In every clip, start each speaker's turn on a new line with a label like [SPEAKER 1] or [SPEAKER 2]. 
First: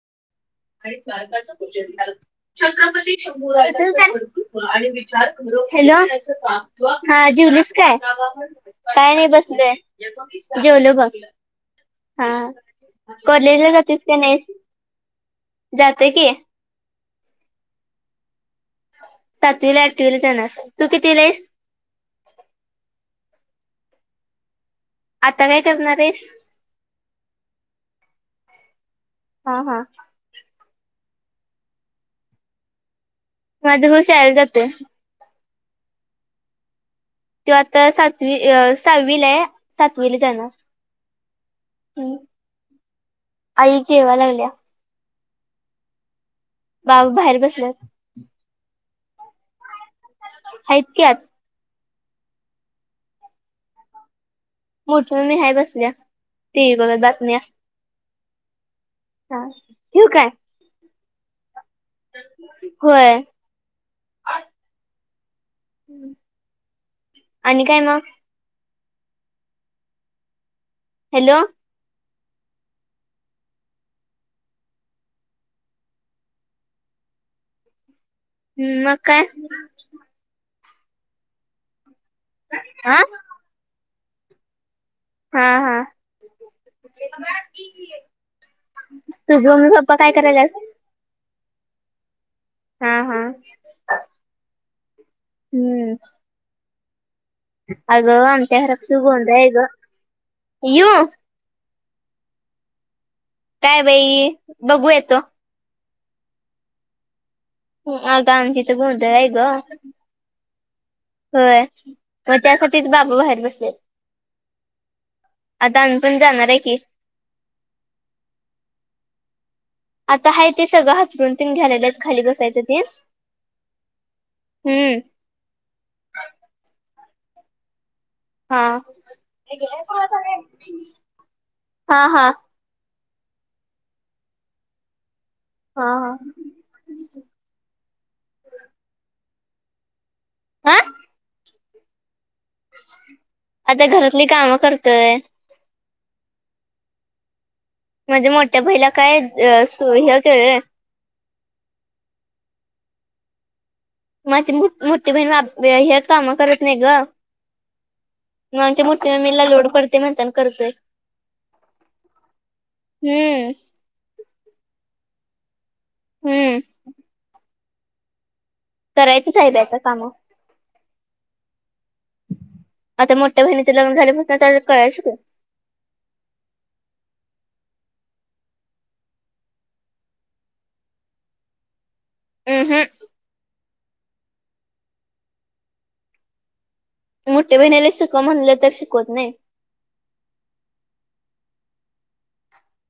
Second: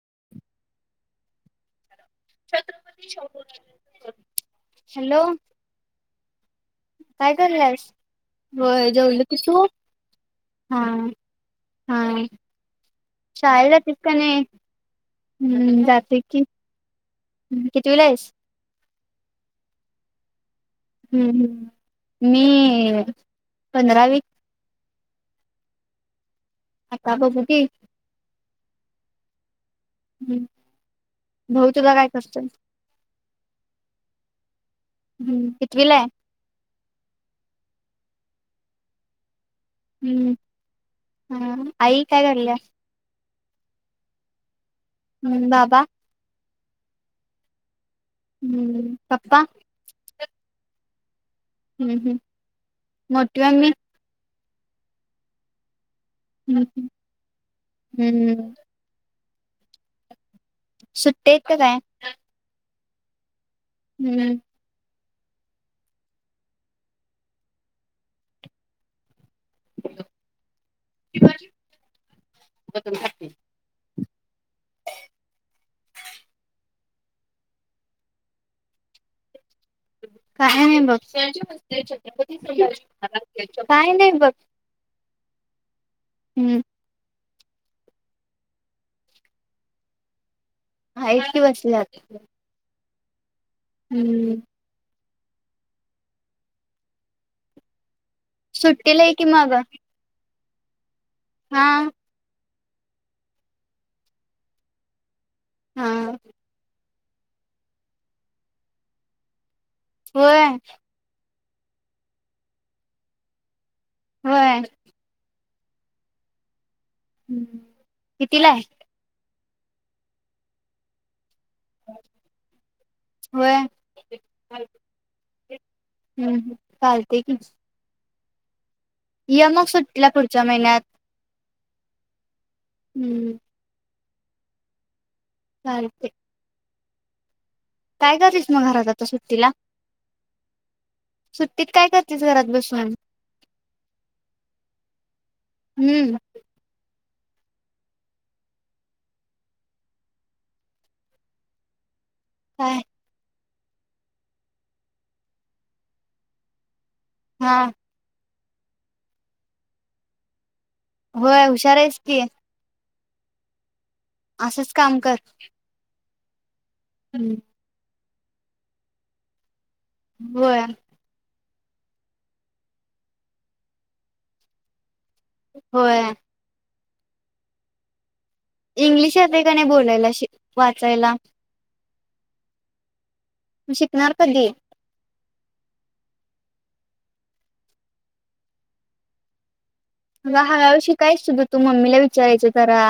[SPEAKER 1] [inaudible]
[SPEAKER 2] आणि स्वार्थचं भोजन झालं. छत्रपती
[SPEAKER 1] शाहू
[SPEAKER 2] शंभूराजांच
[SPEAKER 1] महाराज.
[SPEAKER 2] कर्तृत्व आणि
[SPEAKER 1] हॅलो
[SPEAKER 2] विचार खोल हॅलो अस का? हा
[SPEAKER 1] काय
[SPEAKER 2] जेवलीस
[SPEAKER 1] करल्यास?
[SPEAKER 2] काय?
[SPEAKER 1] होय
[SPEAKER 2] काय
[SPEAKER 1] जेवले
[SPEAKER 2] नाही
[SPEAKER 1] की तू?
[SPEAKER 2] बसलोय,
[SPEAKER 1] हा
[SPEAKER 2] जेवलो बघ हा कॉलेजला
[SPEAKER 1] शाळेला जातीस
[SPEAKER 2] जातिस
[SPEAKER 1] का
[SPEAKER 2] काय
[SPEAKER 1] नाही?
[SPEAKER 2] नाहीस?
[SPEAKER 1] हम्म जातोय की. ह कितीवीला आहेस?
[SPEAKER 2] सातवीला आठवीला जाणार. तू कितीला
[SPEAKER 1] हम्म
[SPEAKER 2] आहेस
[SPEAKER 1] हम्म मी पंधरावी.
[SPEAKER 2] आता काय करणार आहेस?
[SPEAKER 1] आता बघु की.
[SPEAKER 2] हा हा.
[SPEAKER 1] हम्म भाऊ तुझा काय करतोय?
[SPEAKER 2] माझा भाऊ शाळेला जातोय.
[SPEAKER 1] कितवीला हाय?
[SPEAKER 2] तो आता सातवी सहावी ला हाय. सातवीला
[SPEAKER 1] हम्म.
[SPEAKER 2] जाणार
[SPEAKER 1] हा आई
[SPEAKER 2] ह्.
[SPEAKER 1] काय कराल्या?
[SPEAKER 2] आई जेवाय लागलीया.
[SPEAKER 1] हम्म बाबा
[SPEAKER 2] बाबा बाहेर बसल्यात.
[SPEAKER 1] हम्म पपा?
[SPEAKER 2] हाइत कि आत.
[SPEAKER 1] हम्म हम् मोठी म्ममी?
[SPEAKER 2] मोठी मम्मी हाय बसल्या. टिव्ही बघत बातम्या.
[SPEAKER 1] हम्म हम्म.
[SPEAKER 2] हा ठेवु काय.
[SPEAKER 1] सुट्टी आहेत का काय?
[SPEAKER 2] व्हय. आणि काय म
[SPEAKER 1] [inaudible]
[SPEAKER 2] हॅलो.
[SPEAKER 1] [unintelligible]
[SPEAKER 2] हम् मग काय?
[SPEAKER 1] हाय हाय बघ.
[SPEAKER 2] हा
[SPEAKER 1] काय नाही. बघ.
[SPEAKER 2] हा हा.
[SPEAKER 1] हम्म
[SPEAKER 2] तुझं मम्मी पप्पा काय कराल्यात?
[SPEAKER 1] आहात की बसल्या.
[SPEAKER 2] हा हा.
[SPEAKER 1] हम्म.
[SPEAKER 2] हम्म. ह. अगं आमच्या घरात
[SPEAKER 1] सुट्टीला
[SPEAKER 2] शुभ
[SPEAKER 1] आहे की मग
[SPEAKER 2] [inaudible] इऊ.
[SPEAKER 1] हा.
[SPEAKER 2] काय बाई बघू येतो.
[SPEAKER 1] हा.
[SPEAKER 2] आगं आमच्या इथं गोधंळ हाय गं.
[SPEAKER 1] होय.
[SPEAKER 2] होय मग त्यासाठीच बाबा बाहेर बसलेत.
[SPEAKER 1] होय.
[SPEAKER 2] आता आम्ही पण जाणार आहं की.
[SPEAKER 1] हम्म कितीला आहं?
[SPEAKER 2] आता आहं ते सगळं हसरून. तेच घ्या लागल्यात खाली बसायचं तेण
[SPEAKER 1] होय.
[SPEAKER 2] हम्म.
[SPEAKER 1] हम् चालतयं की.
[SPEAKER 2] हा.
[SPEAKER 1] ये मग सुटीला पुढच्या महिन्यात.
[SPEAKER 2] हा हा.
[SPEAKER 1] हम्म.
[SPEAKER 2] हा
[SPEAKER 1] चालते.
[SPEAKER 2] हा. [unintelligible]
[SPEAKER 1] काय करतेस मग घरात आता सुट्टीला?
[SPEAKER 2] आह‌्.
[SPEAKER 1] ते काय कर
[SPEAKER 2] आता घरातली कामं करतोय.
[SPEAKER 1] हम्म.
[SPEAKER 2] म्हणजे मोठ्या बाईला काय सु हे गं.
[SPEAKER 1] काय?
[SPEAKER 2] माझी मो-मोठी बहिण हे काम करत नाही गं.
[SPEAKER 1] हा.
[SPEAKER 2] म आमची मोठी ममीला लोड पडतयं म्हणताना करतोय.
[SPEAKER 1] होय हुशार आहेस की
[SPEAKER 2] हम्म.
[SPEAKER 1] असंच काम कर.
[SPEAKER 2] हम्म.
[SPEAKER 1] हम्म.
[SPEAKER 2] करायचंच आहे बाई आता. काम
[SPEAKER 1] होय.
[SPEAKER 2] आता मोठ्या बहिणीच लग्न झाल्यापासणं म्हण कळायच.
[SPEAKER 1] होय. इंग्लिश येतयं काय नाही बोलायला शिक वाचायला.
[SPEAKER 2] [unintelligible]
[SPEAKER 1] शिकणार कधी?
[SPEAKER 2] मोठी बहिणीला शिकवं म्हणंल तर शिकवत नाही.
[SPEAKER 1] तूला हळूहळू शिकायचं सुध्दा मम्मीला विचारायचं करा.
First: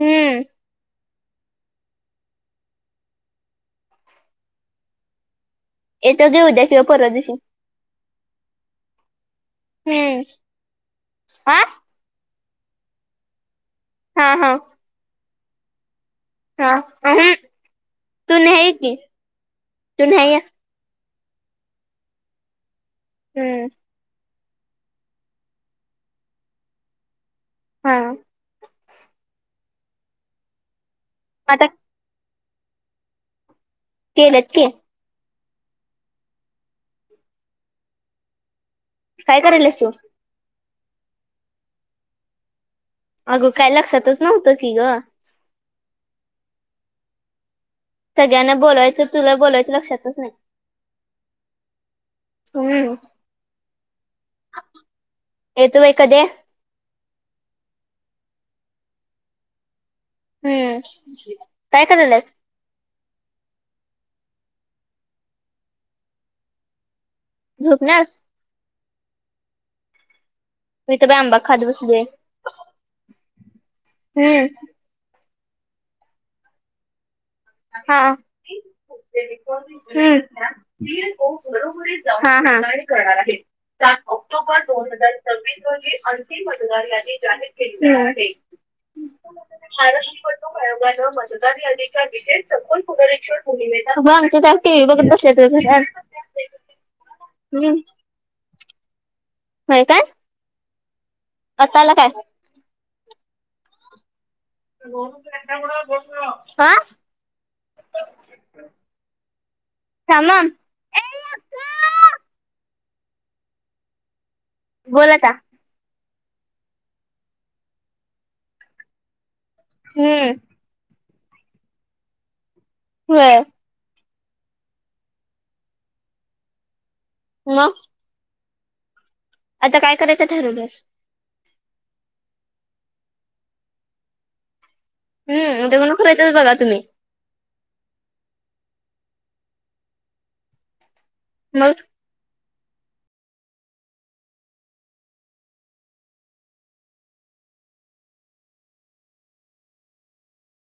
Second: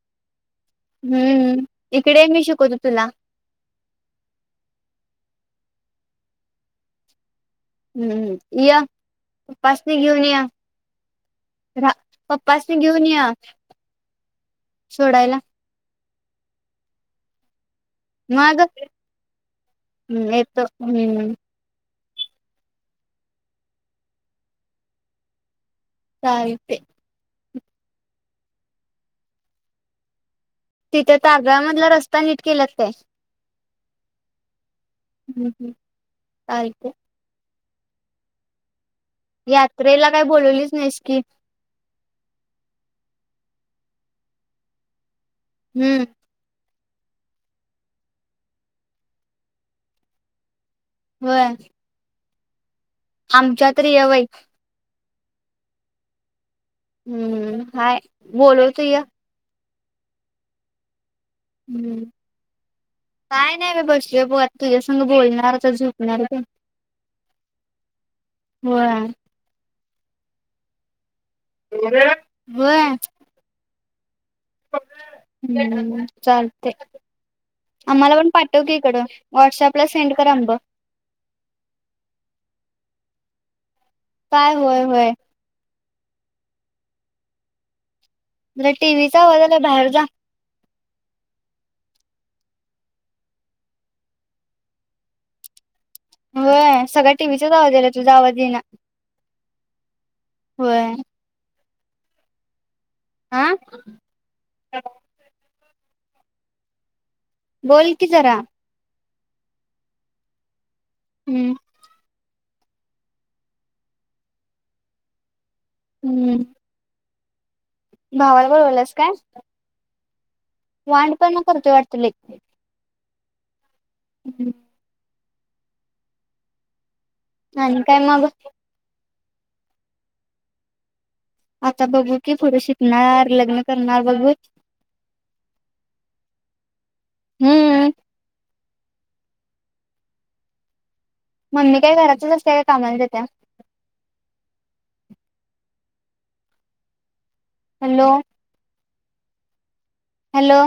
[SPEAKER 2] हम्म.
[SPEAKER 1] हम्म इकडे मी शिकवतो तुला.
[SPEAKER 2] येतो घे उद्या किंवा परवा दिवशी.
[SPEAKER 1] हम्म् यं. उपासणी
[SPEAKER 2] हम्म
[SPEAKER 1] घेऊन ये
[SPEAKER 2] हा
[SPEAKER 1] राहू पप्पासनी घेऊन यं.
[SPEAKER 2] हा हा
[SPEAKER 1] सोडायला.
[SPEAKER 2] हा अहं. तू
[SPEAKER 1] मग
[SPEAKER 2] नाही की तू
[SPEAKER 1] हम्म
[SPEAKER 2] नाही या.
[SPEAKER 1] येतो हम्म.
[SPEAKER 2] हम्म.
[SPEAKER 1] चालतयं.
[SPEAKER 2] हा.
[SPEAKER 1] तिथे तारदाळ
[SPEAKER 2] आता
[SPEAKER 1] मधला रस्ता निट केल्यात काय.
[SPEAKER 2] केल्यात की
[SPEAKER 1] हम् हम् चालतयं.
[SPEAKER 2] काय करायलास तू
[SPEAKER 1] यात्रेला काय बोलवली नाहीस की.
[SPEAKER 2] अगं काय लक्षातच नव्हतं की ग.
[SPEAKER 1] हम्म.
[SPEAKER 2] सगळ्यांना बोलायचं तुला बोलायचं लक्षातच नाही
[SPEAKER 1] व्हय.
[SPEAKER 2] हम्म.
[SPEAKER 1] बाई
[SPEAKER 2] येतो बाई कधीय
[SPEAKER 1] हम्म हाय बोलवतो य
[SPEAKER 2] हम्म. काय
[SPEAKER 1] हम्म
[SPEAKER 2] कराल्यास?
[SPEAKER 1] काय नाही बाई बसलोय बघ आता तुझ्यासंग बोलणार जरा झोपणार बग.
[SPEAKER 2] झोपल्यास
[SPEAKER 1] व्हय.
[SPEAKER 2] य बाई आंबा खात बसलोय.
[SPEAKER 1] होय
[SPEAKER 2] हम्म.
[SPEAKER 1] हम्म चालतयं.
[SPEAKER 2] हा हम्
[SPEAKER 1] व्हॉट्सअपला सेंड कर आंब
[SPEAKER 2] हा हा. करणार आहेत.
[SPEAKER 1] काय होय होय.
[SPEAKER 2] अंतिम मतदार या जाहीर केले.
[SPEAKER 1] जरा टीव्हीचा आवाज आलाय बाहेर जा.
[SPEAKER 2] [unintelligible] हे बघ आमच्यात आज टीव्हि बघत बसल्यात ग घरात
[SPEAKER 1] होय सगळा टीव्हीचाच आवाज
[SPEAKER 2] हम्म
[SPEAKER 1] यायलाय तुझा आवाज येईना.
[SPEAKER 2] होय काय.
[SPEAKER 1] होय.
[SPEAKER 2] आत्ता आला काय?
[SPEAKER 1] आ.
[SPEAKER 2] [unintelligible] हा
[SPEAKER 1] बोल की जरा
[SPEAKER 2] थांब हा!
[SPEAKER 1] हम्म
[SPEAKER 2] बोल आता
[SPEAKER 1] हम्म. भावाला बोलवालियास काय?
[SPEAKER 2] हम्म.
[SPEAKER 1] वांडपणा करतोय वाटतय लई!
[SPEAKER 2] व्हय.
[SPEAKER 1] हम्म [inaudible]
[SPEAKER 2] मग
[SPEAKER 1] आणि काय मग?
[SPEAKER 2] आता काय करायचं ठरवलियास?
[SPEAKER 1] आता बघू की पुढे शिकणार लग्न करणार बघू
[SPEAKER 2] हम् ते लग्न करायचच बघा तुम्ही!
[SPEAKER 1] हम्म. मम्मी
[SPEAKER 2] मग
[SPEAKER 1] काय घरातच असतिया काय? कामालजात्या हॅलो. हॅलो.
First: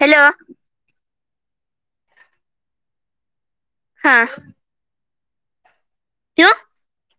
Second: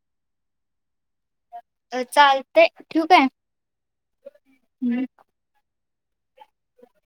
[SPEAKER 2] हॅलो.
[SPEAKER 1] अ चालतय ठेवू काय.
[SPEAKER 2] हा.
[SPEAKER 1] [unintelligible]
[SPEAKER 2] [unintelligible]